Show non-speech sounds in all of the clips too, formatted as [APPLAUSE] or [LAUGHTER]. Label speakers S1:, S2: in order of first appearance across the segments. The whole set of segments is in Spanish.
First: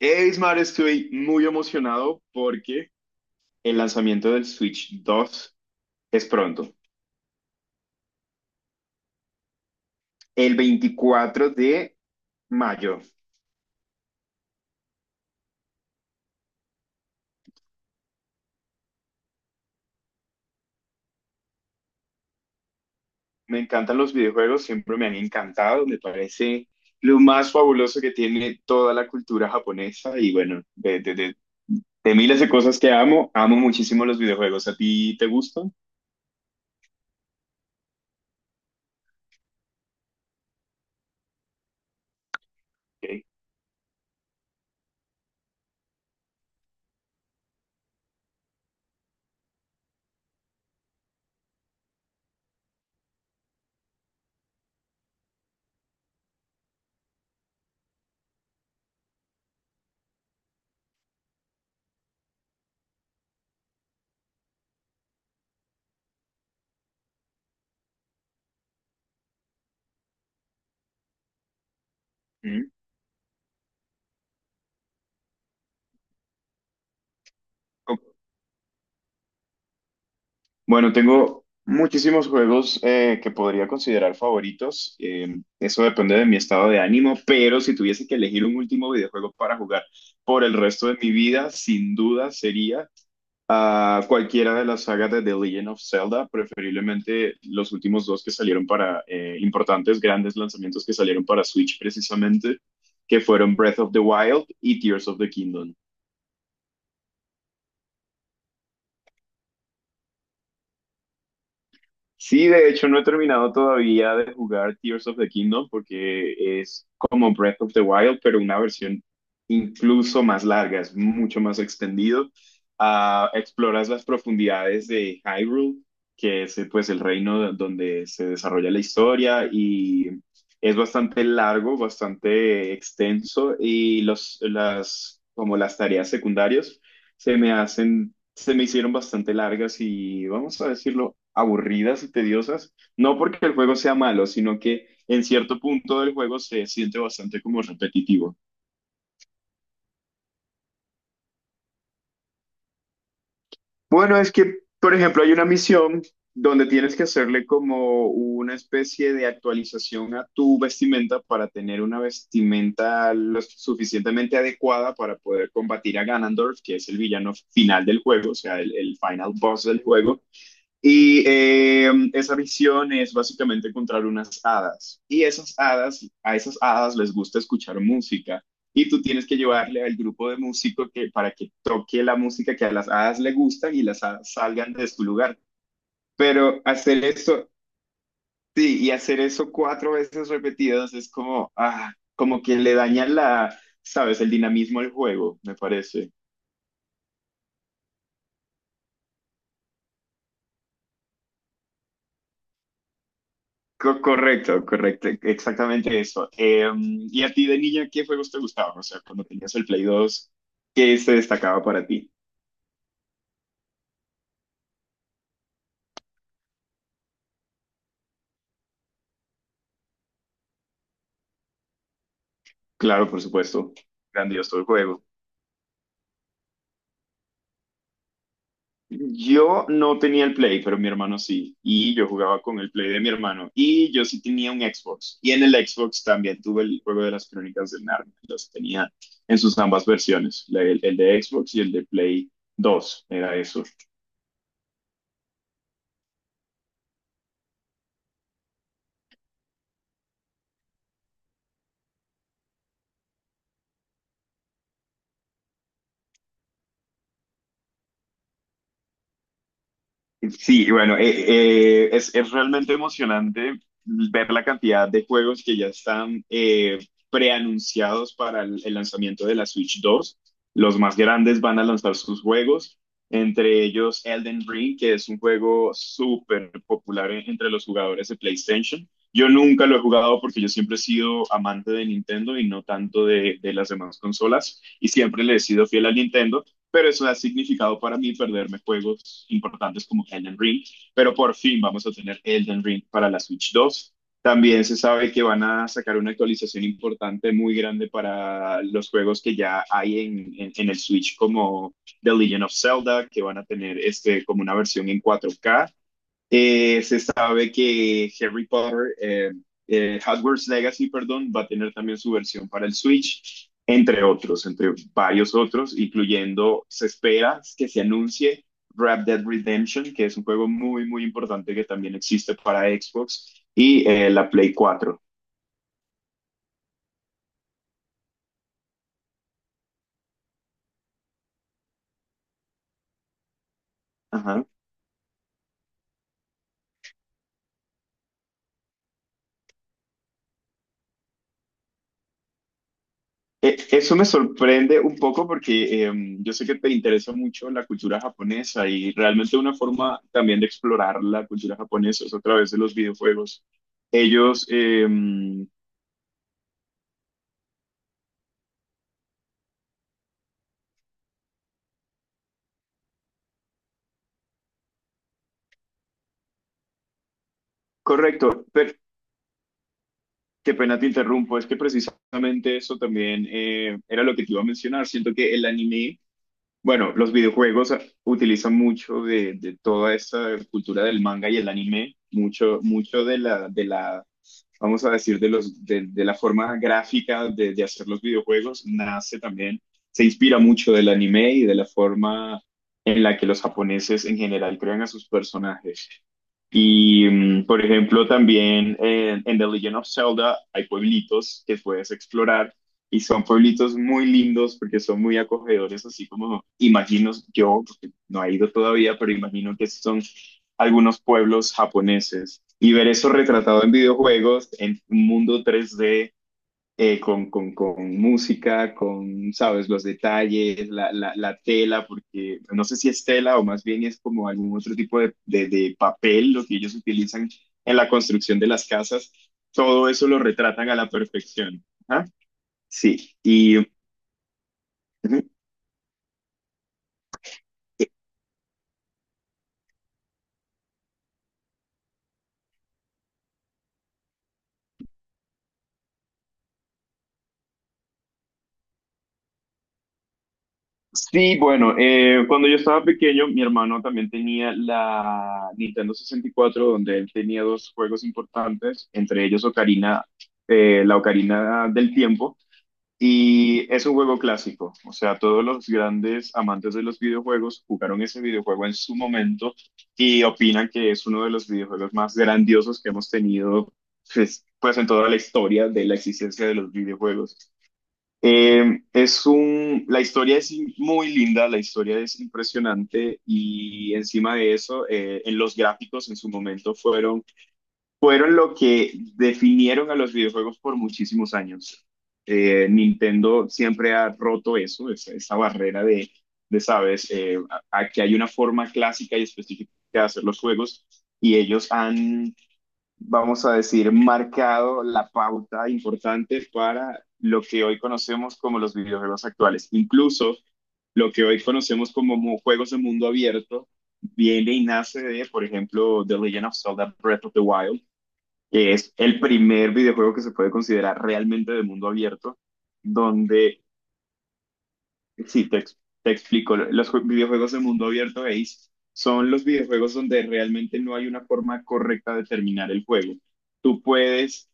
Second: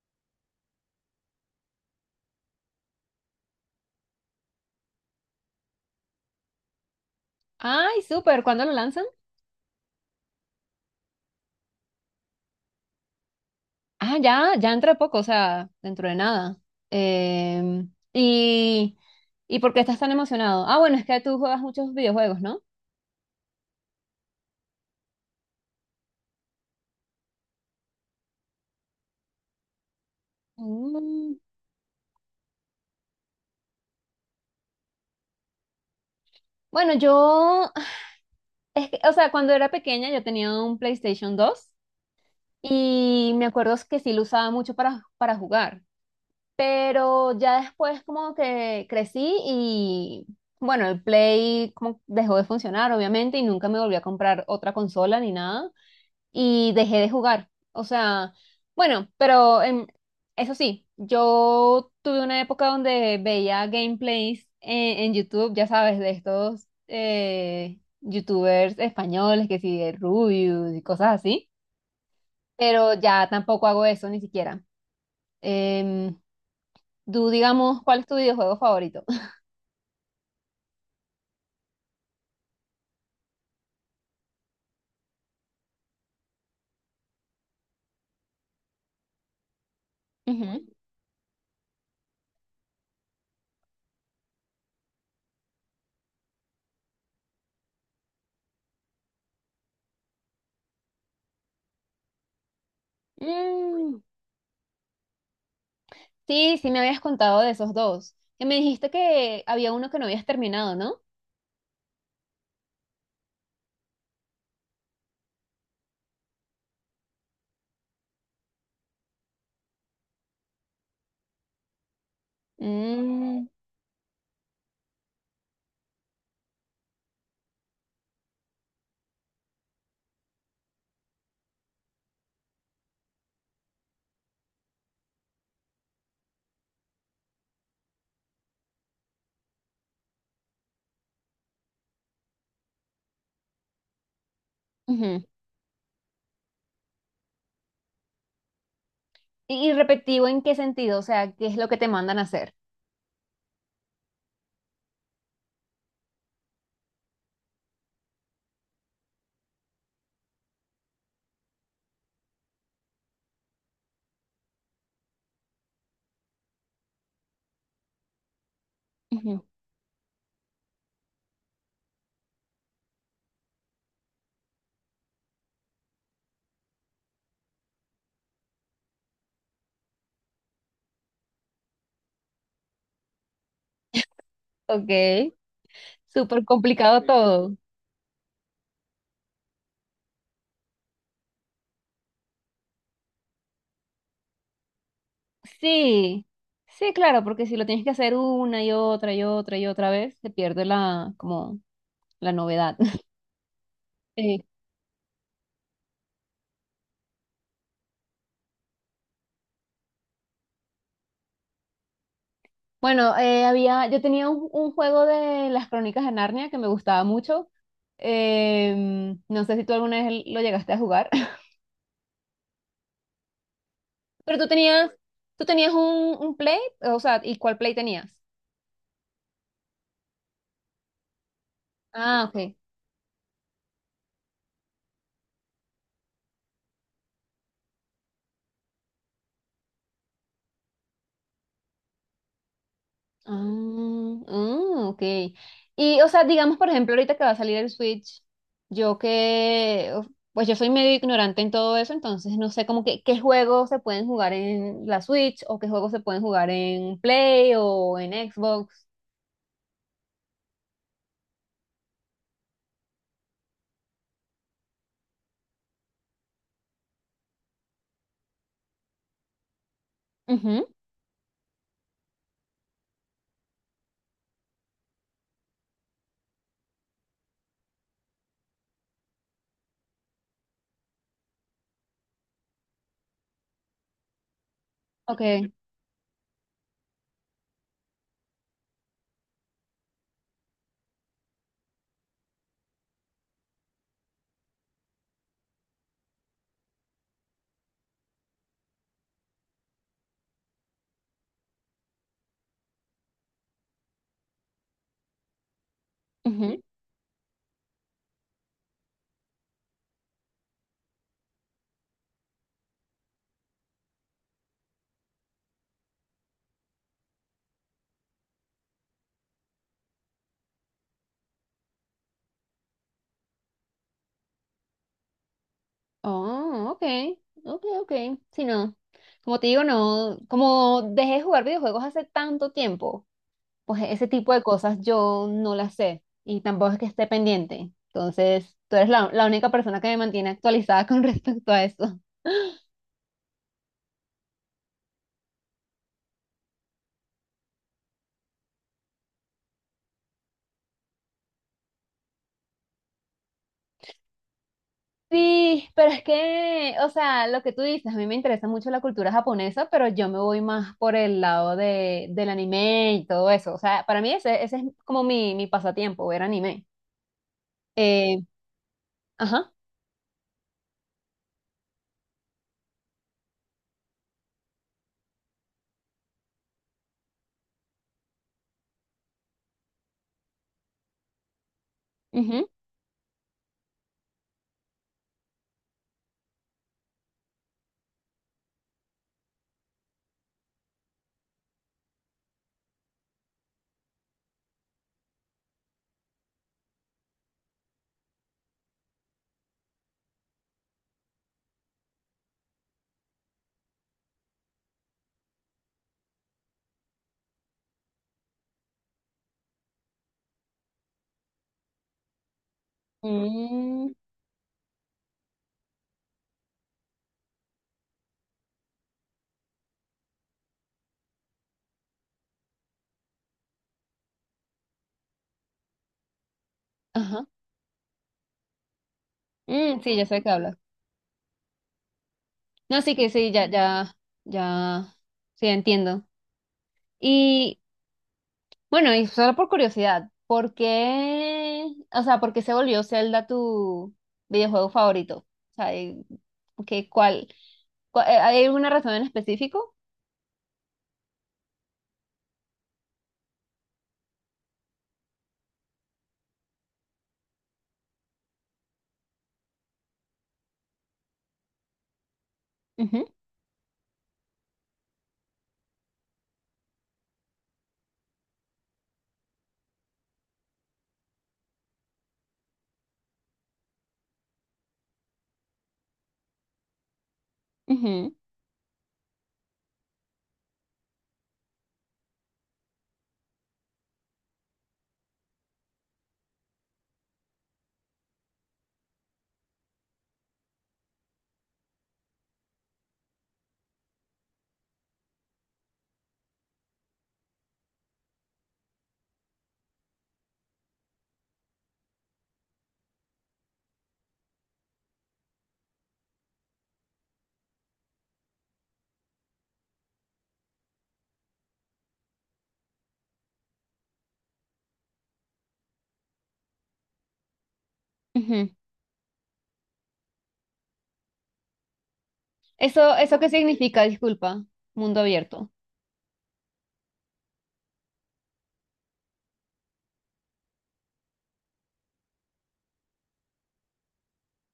S1: Hey, Ismar, estoy muy emocionado porque el lanzamiento del Switch 2 es pronto,
S2: Ay, súper. ¿Cuándo lo lanzan?
S1: el 24 de mayo.
S2: Ah, ya, ya dentro de poco, o sea, dentro de nada. Em, y, ¿y por qué estás tan emocionado? Ah, bueno, es que tú juegas muchos videojuegos, ¿no?
S1: Me encantan los videojuegos, siempre me han encantado, me parece lo más fabuloso que tiene toda la cultura japonesa y bueno, de, de,
S2: Mm.
S1: de- de miles de cosas que amo, amo muchísimo los videojuegos. ¿A ti te gustan?
S2: Bueno, yo, [LAUGHS] es que, o sea, cuando era pequeña yo tenía un PlayStation 2
S1: Ok.
S2: y me acuerdo que sí lo usaba mucho para, jugar, pero ya después como que crecí y, bueno, el Play como dejó de funcionar, obviamente, y nunca me volví a comprar otra consola ni nada. Y dejé de jugar. O sea, bueno, pero eso sí, yo tuve una época donde veía gameplays en YouTube, ya sabes, de estos YouTubers españoles que sí, de Rubius y cosas así,
S1: Mm.
S2: pero ya tampoco hago eso ni siquiera. Em, Tú, digamos, ¿cuál
S1: Ok.
S2: es tu videojuego favorito?
S1: Bueno, tengo muchísimos juegos que podría considerar favoritos. Eso depende de mi estado de ánimo, pero si tuviese que elegir un último videojuego para jugar por el
S2: Ujú.
S1: resto de mi vida, sin duda sería cualquiera de las sagas de The Legend of Zelda, preferiblemente los últimos dos que salieron para importantes, grandes lanzamientos que salieron para Switch precisamente, que fueron Breath of the
S2: Mm,
S1: Wild y Tears of the Kingdom.
S2: sí, sí me habías contado de esos dos. Que me dijiste que había uno que no habías terminado, ¿no?
S1: Sí, de hecho no he terminado todavía de jugar Tears of the Kingdom porque es como Breath of the Wild, pero una versión incluso más larga, es mucho más extendido. Ah,
S2: Mm,
S1: exploras las profundidades de Hyrule, que es pues el reino donde se desarrolla la historia y es bastante largo, bastante extenso y como las tareas secundarias se me hicieron bastante largas y, vamos a decirlo, aburridas y tediosas. No porque el juego sea malo, sino que
S2: ujú.
S1: en cierto punto del juego se siente bastante como repetitivo.
S2: Y repetitivo en qué sentido, o sea, ¿qué es lo que te mandan a hacer?
S1: Bueno, es que, por ejemplo, hay una misión donde tienes que hacerle como una especie de actualización a tu vestimenta para tener una vestimenta lo suficientemente adecuada para poder combatir a Ganondorf, que es el villano final del juego, o sea, el final
S2: Ujú.
S1: boss del juego. Y esa visión es básicamente encontrar unas hadas. Y esas hadas, a esas hadas les gusta escuchar música. Y tú tienes que llevarle al grupo de músicos para que toque la música que a las hadas le gustan y las hadas salgan de
S2: Ok,
S1: su lugar.
S2: súper
S1: Pero
S2: complicado
S1: hacer eso,
S2: todo.
S1: sí, y hacer eso cuatro veces repetidas es como, como que le daña la, sabes, el dinamismo al juego, me parece.
S2: Sí, sí, claro, porque si lo tienes que hacer una y otra y otra y otra vez, se pierde la, como, la novedad. [LAUGHS]
S1: Co-
S2: Sí.
S1: correcto, correcto, exactamente eso. ¿Y a ti de niña qué juegos te gustaban? O sea, cuando tenías el Play 2, ¿qué se destacaba para ti?
S2: Bueno, yo tenía un, juego de las Crónicas de Narnia que me gustaba mucho. No sé si tú alguna vez lo llegaste a jugar, [LAUGHS]
S1: Claro, por supuesto,
S2: pero tú
S1: grandioso el
S2: tenías,
S1: juego.
S2: tú tenías un Play, o sea, ¿y cuál Play tenías?
S1: Yo no tenía el Play, pero mi hermano sí, y yo
S2: Ah,
S1: jugaba
S2: ok.
S1: con el Play de mi hermano, y yo sí tenía un Xbox, y en el Xbox también tuve el juego de las Crónicas de Narnia, los tenía en sus ambas versiones, el de Xbox y el de Play 2,
S2: Ah,
S1: era eso.
S2: mm, ok. Y, o sea, digamos, por ejemplo, ahorita que va a salir el Switch, yo que, uf, pues yo soy medio ignorante en todo eso, entonces no sé como que qué juegos se pueden jugar en la Switch o qué juegos se pueden jugar en Play o en Xbox.
S1: Sí, bueno, es realmente emocionante ver la cantidad de juegos que ya están preanunciados para el lanzamiento de la Switch 2.
S2: Ujú,
S1: Los más grandes van a lanzar sus juegos, entre ellos Elden Ring, que es un juego súper popular entre los jugadores de PlayStation. Yo nunca lo he jugado porque yo siempre he sido amante de Nintendo y no tanto de las demás consolas y siempre le he
S2: ok.
S1: sido fiel a Nintendo, pero eso ha significado para mí perderme juegos importantes como Elden Ring, pero por fin vamos a tener Elden Ring para la Switch 2. También se sabe que van a sacar una actualización importante, muy grande para los juegos que ya hay en el Switch, como The Legend of Zelda, que van a tener este, como una versión en 4K.
S2: Ujú.
S1: Se sabe que Harry Potter, Hogwarts Legacy, perdón, va a tener también su versión para el Switch, entre otros, entre varios otros, incluyendo, se espera que se anuncie Red Dead Redemption, que es un juego muy, muy importante que también existe para Xbox y la Play 4.
S2: Oh, ok. Ok, ok. Sí, no. Como te digo, no, como dejé de jugar videojuegos hace tanto tiempo pues ese tipo de
S1: Ajá.
S2: cosas yo no las sé y tampoco es que esté pendiente. Entonces, tú eres la, única persona que me mantiene actualizada [LAUGHS] con respecto a eso.
S1: Eso me sorprende un poco porque yo sé que te interesa mucho la cultura japonesa y realmente una forma también de explorar la cultura japonesa es a través de los videojuegos. Ellos,
S2: Sí, pero es que, o sea, lo que tú dices, a mí me interesa mucho la cultura japonesa, pero yo me voy más por el lado del anime y todo eso. O sea, para mí ese, es como mi pasatiempo, ver anime. Eh,
S1: correcto, pero
S2: ajá,
S1: qué pena te interrumpo, es que precisamente eso también era lo que te iba a mencionar. Siento que el anime. Bueno, los videojuegos utilizan mucho de toda esta cultura del manga y el anime,
S2: ujú,
S1: mucho, mucho vamos a decir, de la forma gráfica de hacer los videojuegos, nace también, se inspira mucho del anime y de la forma en la que los japoneses en general crean a sus personajes. Y, por ejemplo, también en The Legend of Zelda hay pueblitos que puedes explorar y son pueblitos muy lindos porque son muy acogedores, así como imagino yo, porque no he ido todavía, pero imagino que son algunos pueblos japoneses. Y ver eso retratado en
S2: mm,
S1: videojuegos, en un mundo 3D, con, música, con, sabes, los detalles, tela, porque no sé si es tela o más bien es como algún otro tipo de papel lo que ellos
S2: ajá,
S1: utilizan en la construcción de las casas,
S2: mm,
S1: todo
S2: sí, ya
S1: eso
S2: sé
S1: lo
S2: de qué hablas.
S1: retratan a la perfección. ¿Ah?
S2: No, sí que
S1: Sí,
S2: sí, ya,
S1: y
S2: ya, ya,
S1: ujú.
S2: sí, entiendo. y
S1: Eh,
S2: Bueno, y solo por curiosidad, ¿por qué, o sea, por qué se volvió Zelda tu videojuego favorito? O sea, ¿qué, cuál, ¿hay alguna razón en específico?
S1: sí, bueno, cuando yo estaba pequeño, mi hermano también tenía la Nintendo 64 donde él tenía dos juegos importantes, entre ellos Ocarina, la Ocarina del Tiempo,
S2: Ujú,
S1: y es un juego clásico, o sea, todos los grandes amantes de los videojuegos jugaron ese videojuego en su momento y opinan que es uno de los videojuegos más grandiosos que hemos tenido, pues en toda la historia de la existencia de los videojuegos.
S2: ujú,
S1: La historia es muy linda, la historia es impresionante y encima de eso, en los gráficos en su momento fueron lo que definieron a los videojuegos por muchísimos años. Nintendo siempre ha roto esa barrera de sabes, a que hay una forma clásica y específica de hacer los juegos y ellos han, vamos a decir, marcado la pauta importante para lo que hoy conocemos como los videojuegos actuales. Incluso lo que hoy conocemos como juegos de mundo abierto viene y nace de, por ejemplo, The Legend of Zelda Breath of the Wild,
S2: ujú.
S1: que es el primer videojuego que se puede considerar realmente de mundo abierto,
S2: ¿Eso qué
S1: donde.
S2: significa? Disculpa, mundo
S1: Sí,
S2: abierto.
S1: te explico. Los videojuegos de mundo abierto, Ace, son los videojuegos donde realmente no hay una forma correcta de terminar el juego. Tú puedes,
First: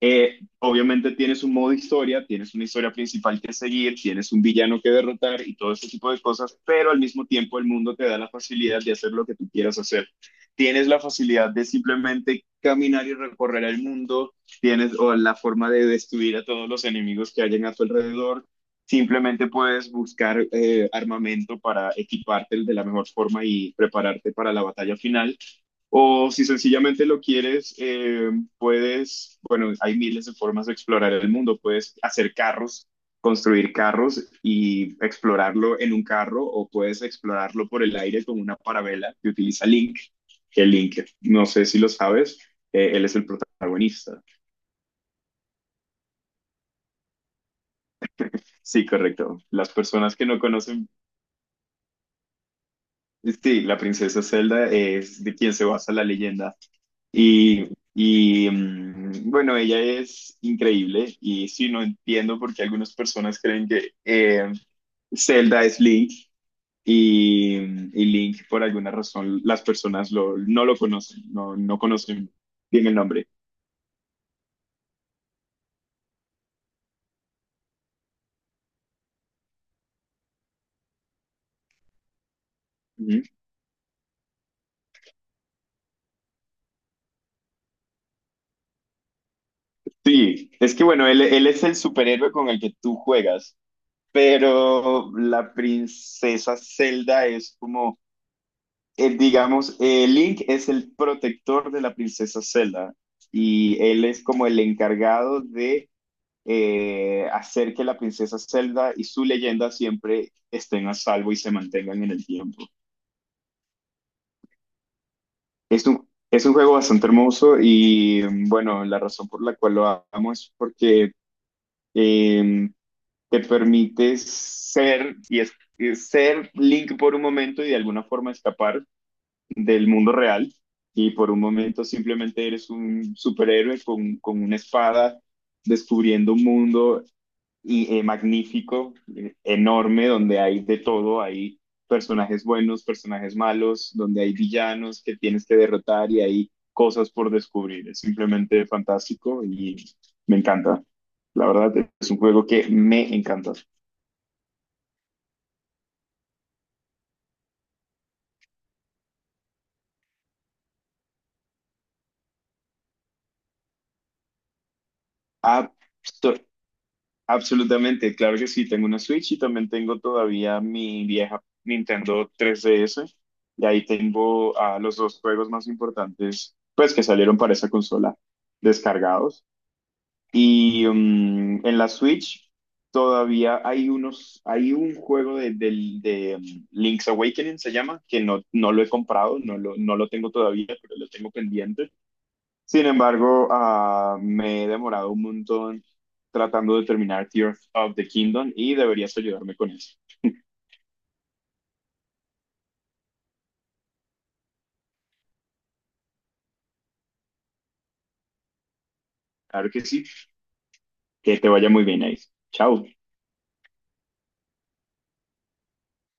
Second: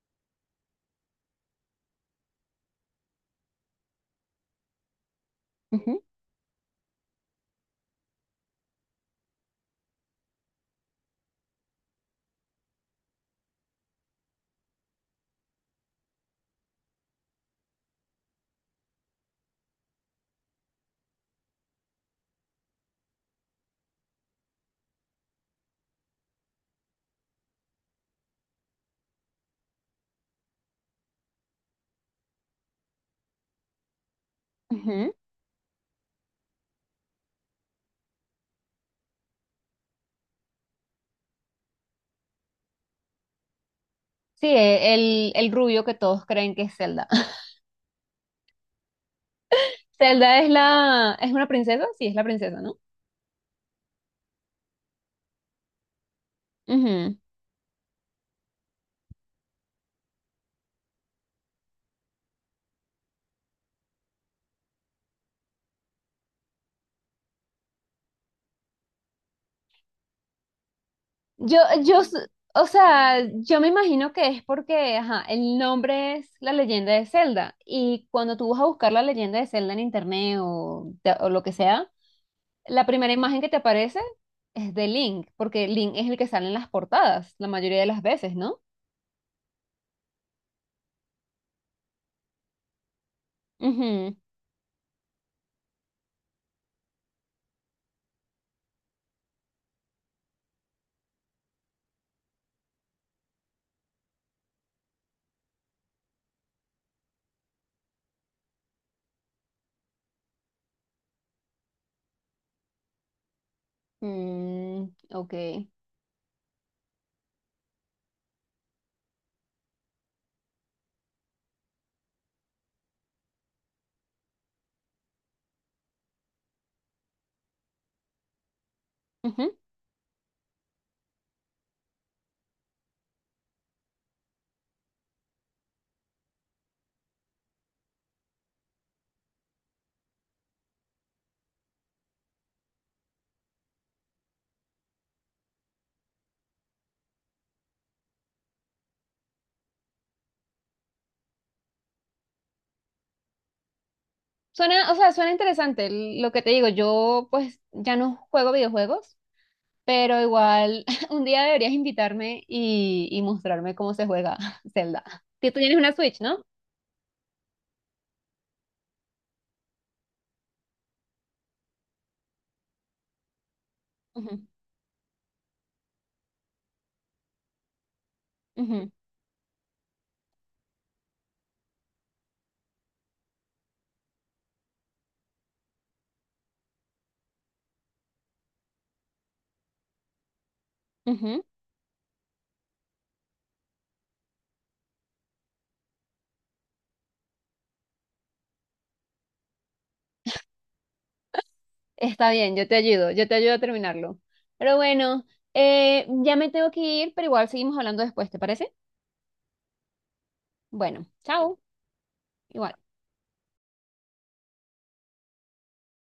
S1: obviamente tienes un modo historia, tienes una historia principal que seguir, tienes un villano que derrotar y todo ese
S2: Ujú,
S1: tipo de cosas, pero al mismo tiempo el mundo te da la facilidad de hacer lo que tú quieras hacer. Tienes la facilidad de simplemente caminar y recorrer el mundo, tienes o la forma de destruir a todos los enemigos que hayan a tu alrededor. Simplemente puedes buscar armamento para equiparte de la mejor forma y prepararte para la batalla final. O si sencillamente lo quieres, bueno, hay miles de formas de explorar el mundo. Puedes hacer carros, construir carros y
S2: ujú.
S1: explorarlo en un carro o puedes explorarlo por el aire con una parabela que utiliza Link. Que Link, no sé si lo sabes, él es el protagonista.
S2: Sí, el rubio que todos creen que es Zelda. [LAUGHS]
S1: Sí, correcto. Las personas que
S2: Zelda
S1: no
S2: es
S1: conocen.
S2: la, es una princesa, sí, es la princesa, ¿no?
S1: Sí, la princesa Zelda es de quien se basa la leyenda.
S2: Ujú.
S1: Y, y, bueno, ella es increíble y sí, no entiendo por qué algunas personas creen que Zelda es Link y Link por alguna razón las personas no lo conocen, no,
S2: Yo,
S1: no
S2: yo, s-
S1: conocen
S2: o
S1: bien el
S2: sea,
S1: nombre.
S2: yo me imagino que es porque, ajá, el nombre es La Leyenda de Zelda y cuando tú vas a buscar La Leyenda de Zelda en internet o lo que sea, la primera
S1: Ujú.
S2: imagen que te aparece es de Link, porque Link es el que sale en las portadas la mayoría de las veces, ¿no?
S1: Sí, es que bueno, él es el superhéroe con el que tú juegas,
S2: Ujú.
S1: pero la princesa Zelda es como digamos, Link es el protector de la princesa Zelda y él es como el encargado de hacer que la princesa Zelda y su leyenda siempre estén a salvo y se mantengan en el tiempo.
S2: Mm, ok.
S1: Es un juego bastante hermoso y bueno, la razón por la cual lo amo es porque eh, te permite ser y ser Link por un momento y de alguna forma escapar
S2: Ujú.
S1: del mundo real y por un momento simplemente eres un superhéroe con, una espada descubriendo un mundo y, magnífico, enorme, donde hay de todo, hay personajes buenos, personajes malos, donde hay villanos que tienes que derrotar y hay cosas por descubrir. Es simplemente fantástico y me encanta. La verdad es un juego que me encanta.
S2: Suena, o sea, suena interesante. Lo que te digo, yo pues ya no juego videojuegos, pero igual, [LAUGHS] un día deberías invitarme y mostrarme cómo se juega [LAUGHS] Zelda. Tú
S1: Ah,
S2: tienes una Switch,
S1: so-
S2: ¿no?
S1: Absolutamente, claro que sí, tengo una Switch y también tengo todavía mi vieja Nintendo 3DS y ahí
S2: Ujú,
S1: tengo a los dos juegos más importantes pues que salieron para esa consola
S2: ujú,
S1: descargados y en la Switch todavía hay un juego de Link's Awakening se llama que no, no lo he comprado, no lo tengo todavía, pero lo tengo
S2: ujú.
S1: pendiente. Sin embargo, me he demorado un montón tratando de terminar Tears of the Kingdom y deberías ayudarme con eso.
S2: Está bien, yo te ayudo a terminarlo. Pero bueno, ya me tengo que ir, pero igual seguimos hablando después, ¿te parece?
S1: Claro que sí.
S2: Bueno,
S1: Que te
S2: chao.
S1: vaya muy bien ahí.
S2: Igual.
S1: Chao.